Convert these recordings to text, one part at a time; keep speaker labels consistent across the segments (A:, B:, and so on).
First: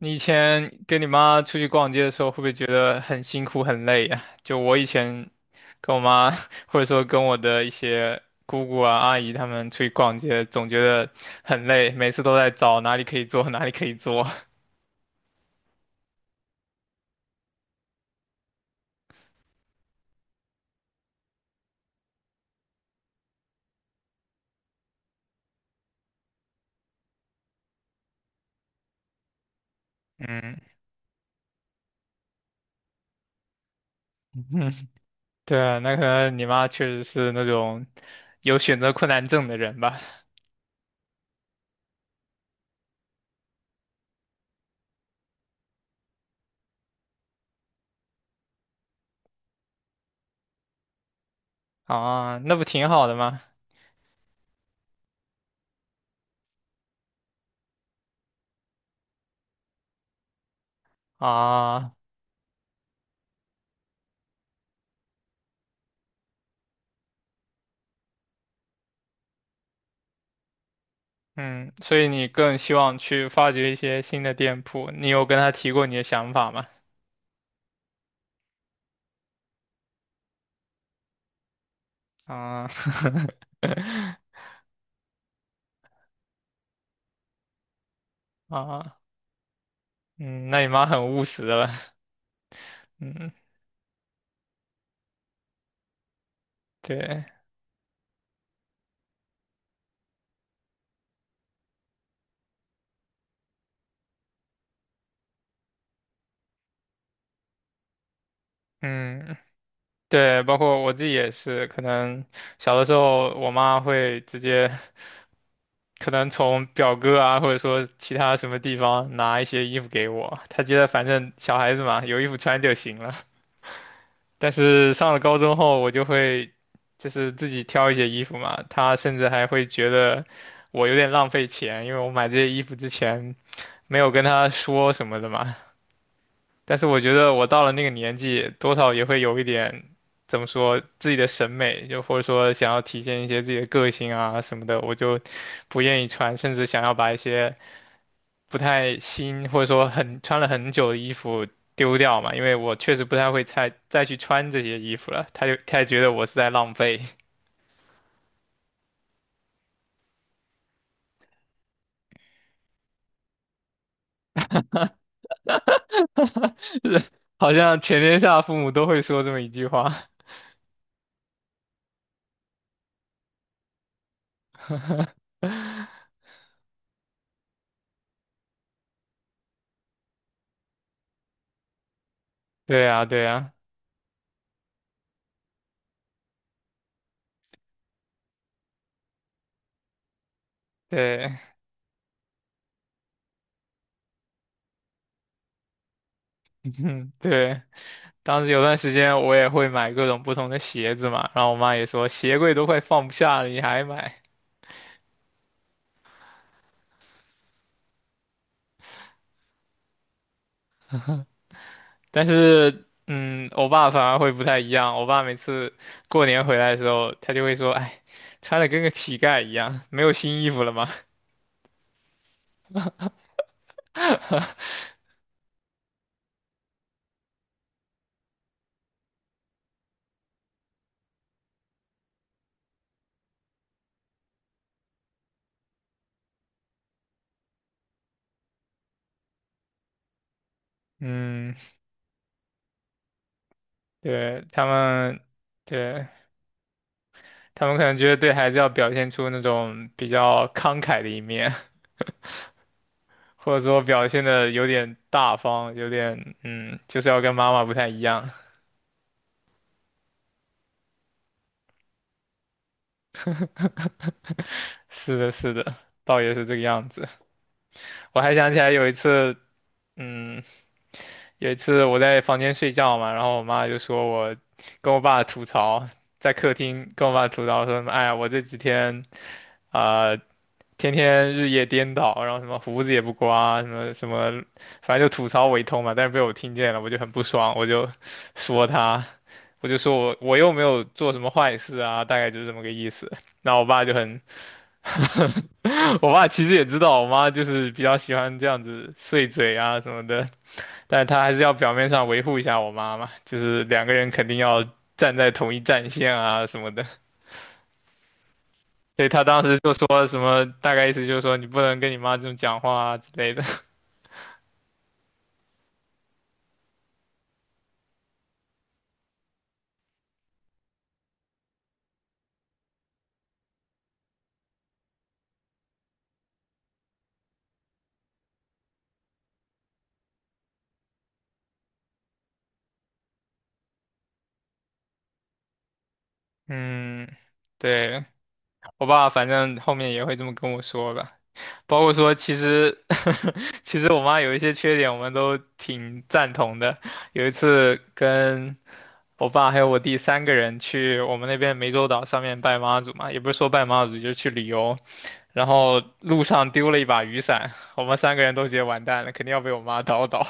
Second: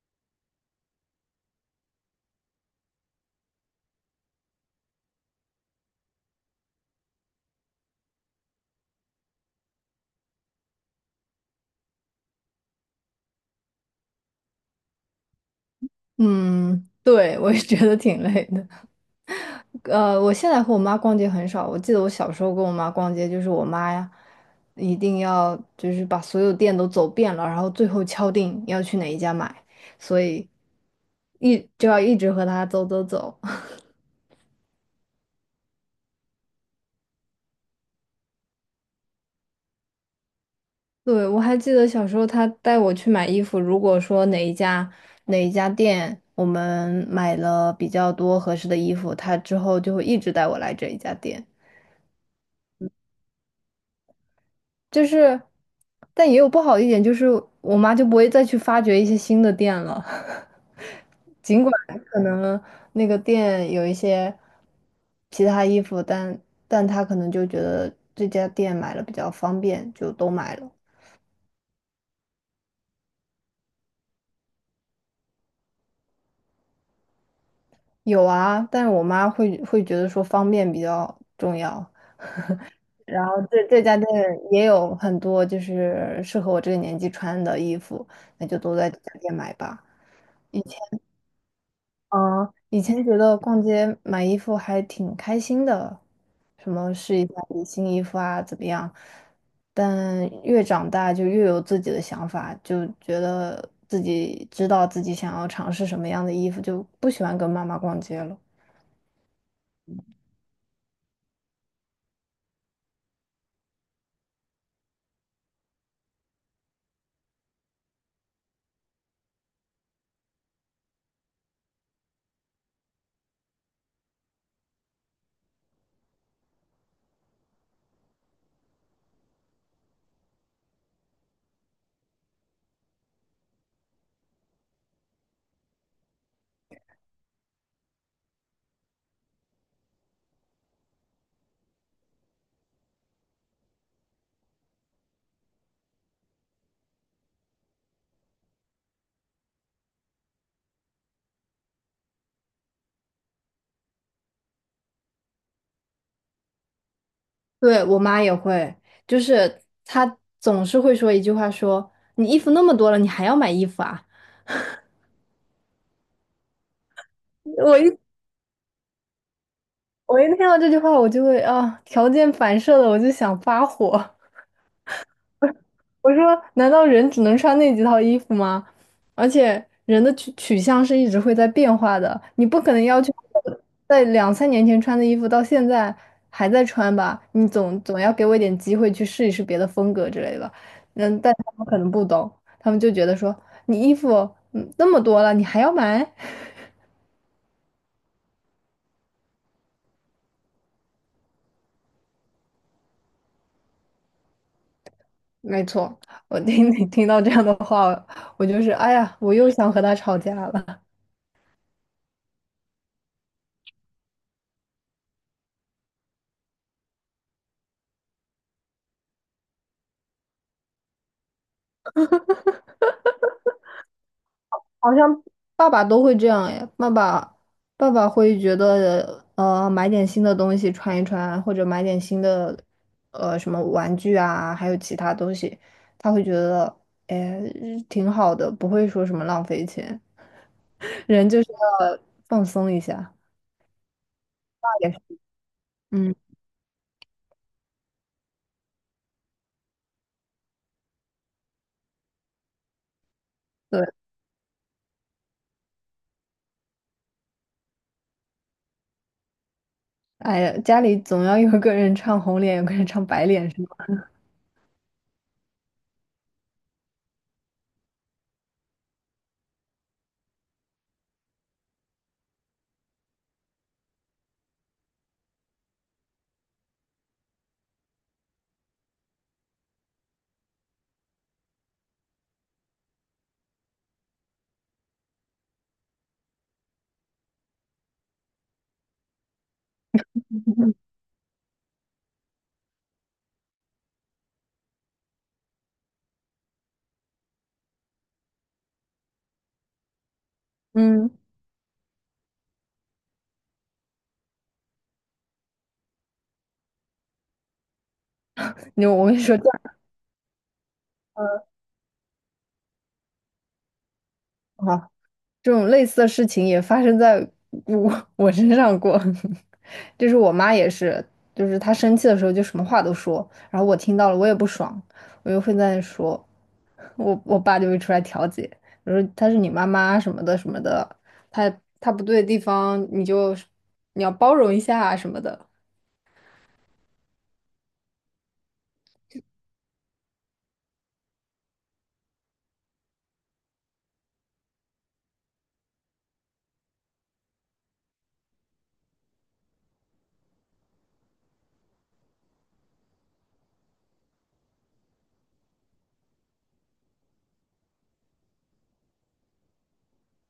A: 你以前跟你妈出去逛街的时候，会不会觉得很辛苦很累呀？就我以前跟我妈，或者说跟我的一些姑姑啊、阿姨她们出去逛街，总觉得很累，每次都在找哪里可以坐，哪里可以坐。
B: 嗯，对，我也觉得挺累的。我现在和我妈逛街很少。我记得我小时候跟我妈逛街，就是我妈呀，一定要就是把所有店都走遍了，然后最后敲定要去哪一家买，所以
A: 嗯。
B: 一就要一直和她走走走。
A: 对啊，那可能你妈确实是那种有选择困难症的人吧？
B: 对，我还记得小时候她带我去买衣服，如果说哪一家店我们买了比较多合适的衣服，她之后就会一直带我来这一家店。
A: 啊，那不挺好的吗？
B: 就是，但也有不好的一点，就是我妈就不会再去发掘一些新的店了。尽管
A: 啊，
B: 可能那个店有一些其他衣服，但她可能就觉得这家店买了比较方便，就都买了。
A: 嗯，所以你更希望去发掘一些新的店铺，你有跟她提过你的想法吗？
B: 有啊，但是我妈会觉得说方便比较重要。
A: 啊，
B: 然后这家店 也有很多就是适合我这个年纪穿的衣服，那就都在
A: 啊，
B: 这家店买吧。
A: 嗯，那你妈很务实了。
B: 嗯，以前觉
A: 嗯，
B: 得逛街买衣服还挺开心的，什么试
A: 对。
B: 一下底新衣服啊，怎么样？但越长大就越有自己的想法，就觉得自己知道自己想要尝试什么样的衣服，就不喜欢跟妈妈逛街了。
A: 嗯，对，包括我自己也是，可能小的时候我妈会直接，可能从表哥啊，或者说其他什么地方拿一些衣服给我，她觉得反正小孩子嘛，有衣服穿就行了。但是上了高中后，我就会就是自己挑一些衣服嘛，她甚至还会觉得我有点浪费钱，因为我买这些衣服之前。没有跟他说什么的嘛。但是我觉得我到了那个年纪，多少也会有一点，怎么说，自己的审美，就或者说想要体现一些自己的个性啊什么的，我就不愿意穿，甚至想要把一些不太新或者说很穿了很久的衣服丢掉嘛，因为我确实不太会再去穿这些衣服了，他也觉得我是在浪费。
B: 对，我妈也会，就是她总是会说一句话说，你衣服那么多了，你还要买衣服啊？
A: 好
B: 我
A: 像
B: 一
A: 全天下父母都会说这么一句话。
B: 我一听到这句话，我就会啊，条件反射的，我就想发火。我说，难道人只能穿那几套衣服吗？而且人的取向是一直会在变化的，你不可能
A: 对
B: 要
A: 啊，
B: 求
A: 对啊，
B: 我在两三年前穿的衣服到现在还在穿吧？你总要给我一点机会去试一试别的风格之类的。嗯，但
A: 对。
B: 他们可能不懂，他们就觉得说你衣服那么多了，你还要买？
A: 对。当时有段时间我也会买各种不同的鞋子嘛，然后我妈也说鞋柜都快放不下了，你还买？
B: 没错，你听到这样的话，我就是哎呀，我又想和他吵架了。
A: 但是，嗯，我爸反而会不太一样，我爸每次过年回来的时候，他就会说，哎，穿的跟个乞丐一样，没有新衣服了吗？
B: 好像爸爸都会这样哎，爸爸会觉得买点新的东西穿一穿，或者买点新的什么玩具啊，还有其他东西，他会觉得哎挺好的，不会说什么浪费钱，人就是
A: 嗯，
B: 要放松一下。
A: 对，他
B: 也是
A: 们，对，
B: 嗯，
A: 他们可能觉得对孩子要表现出那种比较慷慨的一面，或者说
B: 对，
A: 表现的有点大方，有点，嗯，就是要跟妈妈不太一样。
B: 哎呀，家里总要有个人唱红脸，有个人唱白脸是吗？
A: 是的，是的，倒也是这个样子。我还想起来有一次，嗯，有一次我在房间睡觉嘛，然后我妈就说我跟我爸吐槽，在客厅跟我爸吐槽说什么，哎呀，我这几天啊、呃天天日夜颠倒，然后什么胡子也不刮，什么什么，反正就吐槽我一通嘛。但是被我听见了，我就很不爽，我就说他，我就说我又没有 做什么坏事啊，大概就是这么个意思。那我爸就很 我爸其实也知道我妈就是比较喜欢这样子碎嘴啊什么的，但是
B: 嗯，
A: 他还是要表面上维护一下我妈嘛，就是两个人肯定要站在同一战线啊什么的，所
B: 我
A: 以
B: 跟你
A: 他
B: 说
A: 当
B: 这
A: 时就
B: 样，
A: 说什么，大概意思就是说
B: 嗯
A: 你不能跟你妈这么讲话啊之类的。
B: 好。这种类似的事情也发生在我 我身上过，就是我妈也是，就是她生气的时候就什么话都说，然后我听到了我也不爽，我就会在那说，我爸就会出来调解，我说她是你妈妈什么的什么的，她她不对的地方你要包容一下啊什么的。
A: 嗯，对，我爸反正后面也会这么跟我说吧。包括说，其实 其实我妈有一些缺点，我们都挺赞同的。有一次跟我爸还有我弟三个人去我们那边湄洲岛上面拜妈祖嘛，也不是说拜妈祖，就是去旅游。然后路上丢了一把雨伞，我们三个人都觉得完蛋了，肯定要被我妈叨叨。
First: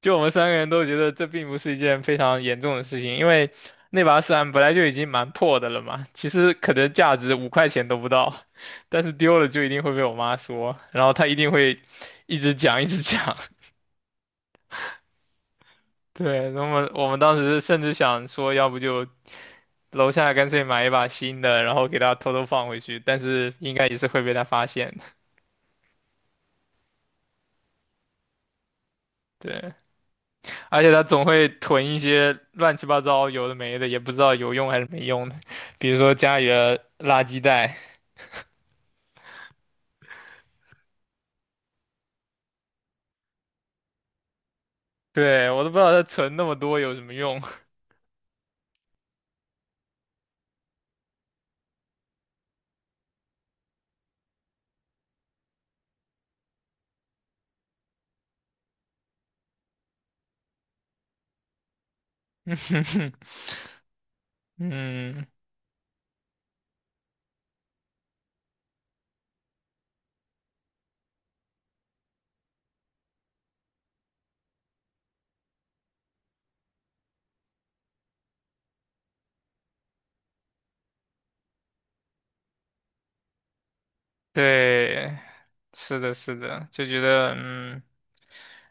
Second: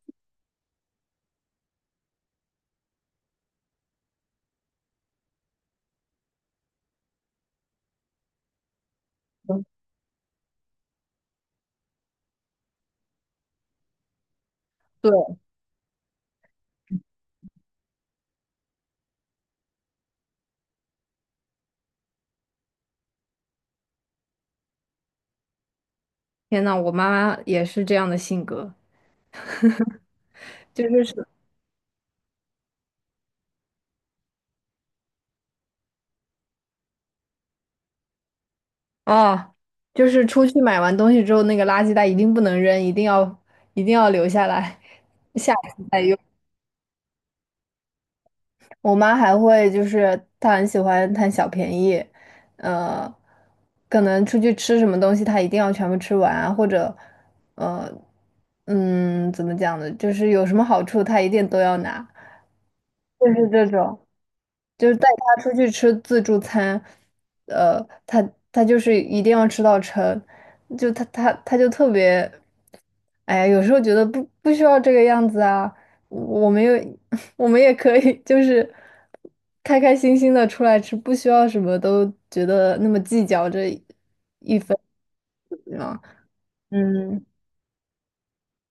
A: 就我们三个人都觉得这并不是一件非常严重的事情，因为那把伞本来就已经蛮破的了嘛，其实可能价值五块钱都不到，但是丢了就一定会被我妈说，然后她一定会一直讲一直讲。
B: 对，
A: 对，那么我们当时甚至想说，要不就楼下干脆买一把新的，然后给她偷偷放回去，但是应该也是会被她发现的。
B: 天呐，我妈也是这样的性格，
A: 对，而
B: 就
A: 且她总
B: 是。
A: 会囤一些乱七八糟有的没的，也不知道有用还是没用的，比如说家里的垃圾袋。
B: 哦，就是出去买完东西之后，那个垃圾袋一定不能扔，一定要留下来，
A: 对，
B: 下
A: 我
B: 一
A: 都不知
B: 次
A: 道
B: 再
A: 它
B: 用。
A: 存那么多有什么用。
B: 我妈还会就是她很喜欢贪小便宜，呃，可能出去吃什么东西，她一定要全部吃完啊或者呃，嗯，怎么讲呢？就是有什么好处，她一定都要拿，就 是这种。就是带
A: 嗯，
B: 他出去吃自助餐，呃，他就是一定要吃到撑，就他就特别，哎呀，有时候觉得不需要这个样子啊，我们也 我们也可以就是开开心心的出来吃，不需要什么都觉得那么计较这
A: 对，是
B: 啊，
A: 的，是的，就觉
B: 嗯，
A: 得嗯，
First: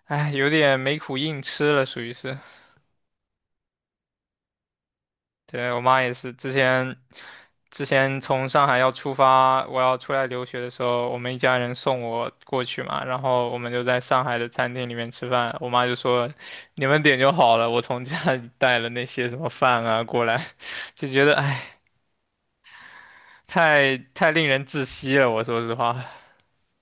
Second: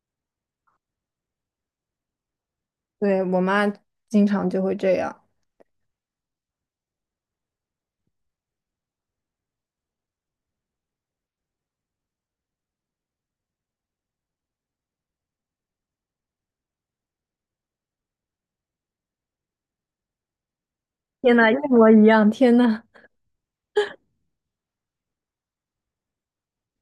A: 哎，有点没苦硬吃了，属于是。
B: 对，我妈经常就会这样，
A: 对，我妈也是，之前从上海要出发，我要出来留学的时候，我们一家人送我过去嘛，然后我们就在上海的餐厅里面吃饭，我妈就说你们点就好了，我从家里带了那些什么饭啊过来，就觉得
B: 天
A: 哎，
B: 呐，一
A: 唉
B: 模一样，天呐。
A: 太令人窒息了，我说实话。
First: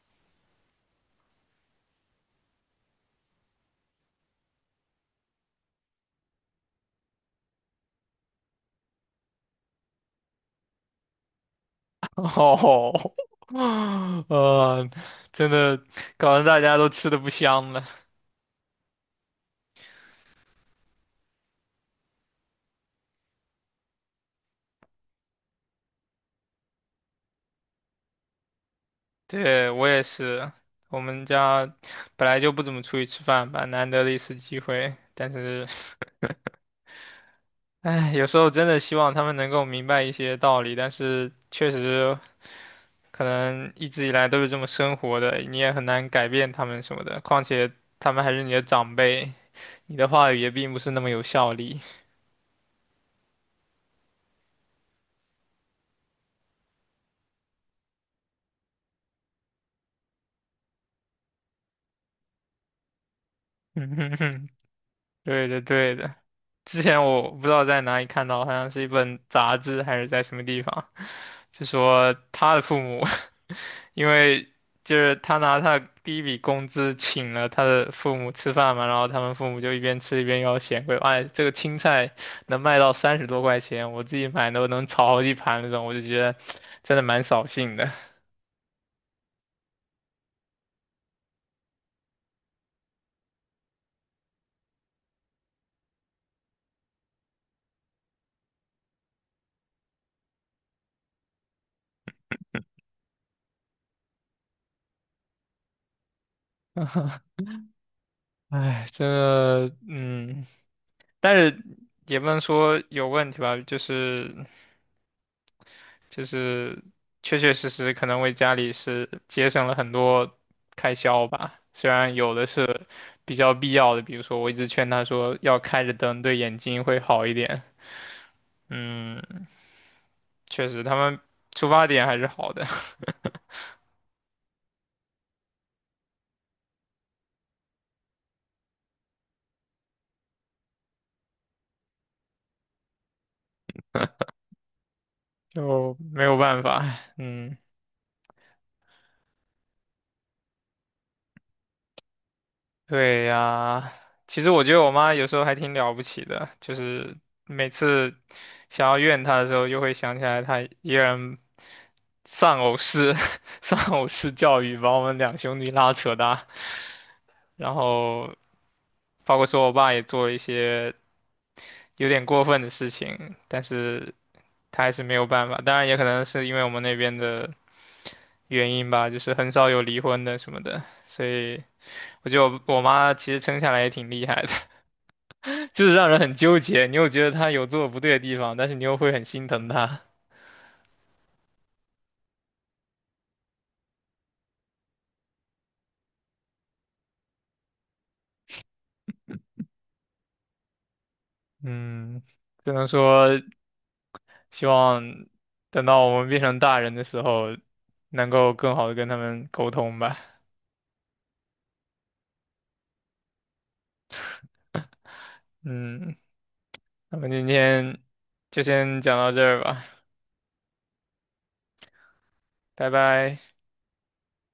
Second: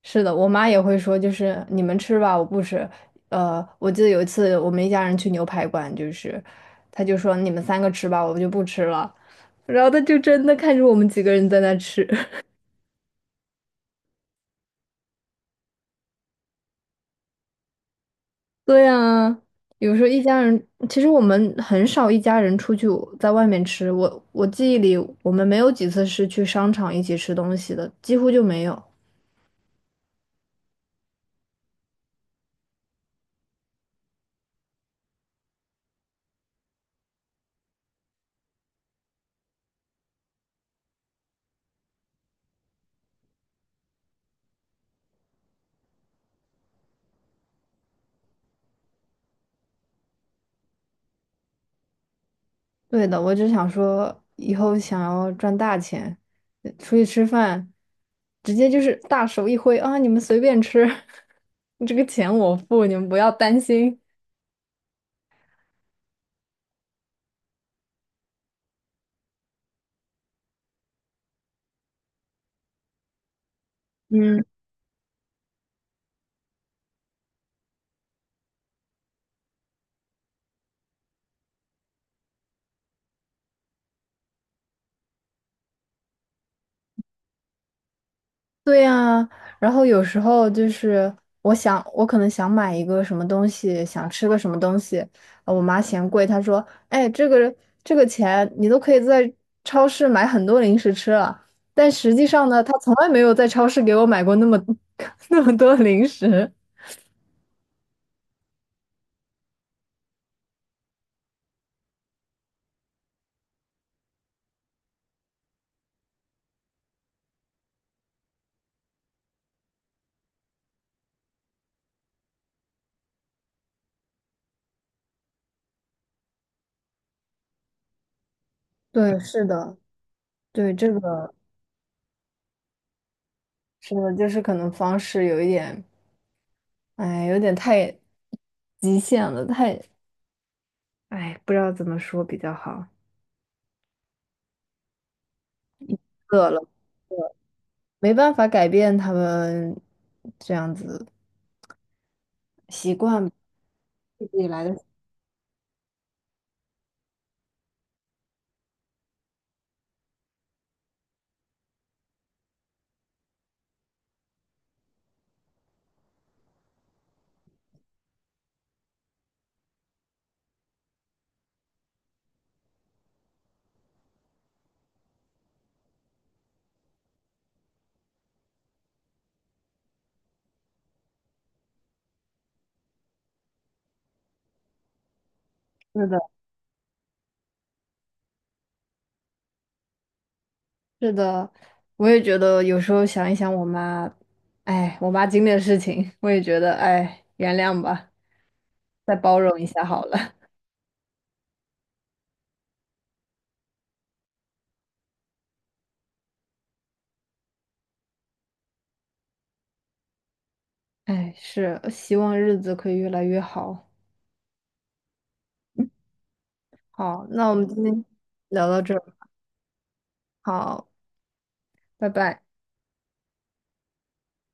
B: 是的，我妈也会说，就是你们吃吧，我不吃。呃，我记得有一次我们一家人去牛排馆，就是她就说你们三个吃吧，我就不吃了。然后她就真的看着我们几个人在那吃。
A: 哦，呃，真的搞得大家都吃的不香了。
B: 对呀，有时候一家人，其实我们很少一家人出去在外面吃。我记忆里，我们没有几次是去商场一起吃东西的，几乎就没有。
A: 对，我也是，我们家本来就不怎么出去吃饭吧，难得的一次机会。但是，唉，有时候真的希望他们能够明白一些道理，但是确实可能一直以来都是这么生活的，你也很难改变他们什么的。况且他们还是你的长辈，你的话语也并不是那么有效力。
B: 对的，我只想说，以后想要赚大钱，出去吃饭，直接就是大手一挥啊，你们随便吃，这个钱我付，你们不要担
A: 嗯
B: 心。
A: 哼哼，对的，对的。之前我不知道在哪里看到，好像是一本杂志还是在什么地方，就说他的父母，因
B: 嗯
A: 为就是他拿他的第一笔工资请了他的父母吃饭嘛，然后他们父母就一边吃一边要嫌贵，哎，这个青菜能卖到三十多块钱，我自己买都能炒好几盘那种，我就觉得真的蛮扫兴的。
B: 对呀，然后有时候就是我想，我可能想买一个什么东西，想吃个什么东西，我妈嫌贵，她说："哎，这个钱你都可以在超市买很多零食吃了。"但实际上呢，她从来没有在超市给我买过那么 那么多零食。
A: 哎，这个嗯，但是也不能说有问题吧，就是。就是确确实实可能为家里是节省了很多开销吧。虽然有的是比较必要的，比如说我一直劝他说要开着灯，对眼睛会好一点。
B: 对，是
A: 嗯，
B: 的，
A: 确
B: 对
A: 实
B: 这
A: 他们
B: 个
A: 出发点还是好的，
B: 是的，就是可能方式有一点，哎，有点太极限了，太，哎，不知道怎么说比较好，
A: 就没 有
B: 饿
A: 办
B: 了，
A: 法。嗯。
B: 没办法改变他们这样子习
A: 对
B: 惯
A: 呀，
B: 自
A: 其
B: 己
A: 实我
B: 来
A: 觉得
B: 的。
A: 我妈有时候还挺了不起的，就是每次想要怨她的时候，又会想起来她依然人丧偶式 丧偶式教育把我们两兄弟拉扯大，然后包括说我爸也做了一些有点过分的事情，但是他还是没有办法。当然也可能是因为我们那边的原因吧，就是很少有离婚的什么的，所以我觉得我妈其实撑下来也挺厉害的。就是
B: 是
A: 让人
B: 的，
A: 很纠结。你又觉得他有做的不对的地方，但是你又会很心疼他。
B: 是的，我也觉得有时候想一想我妈，哎，我妈经历的事情，我也觉得，哎，原谅吧，再包容一下好了。
A: 嗯，只能说希望等到我们变成大人的时候，能够更好的跟他们沟通吧。
B: 哎，是，希望日子可以越来越好。
A: 嗯，那
B: 好，
A: 么今
B: 那我们今
A: 天
B: 天
A: 就
B: 聊到这
A: 先
B: 儿。
A: 讲到这儿吧，
B: 好，拜拜。
A: 拜拜。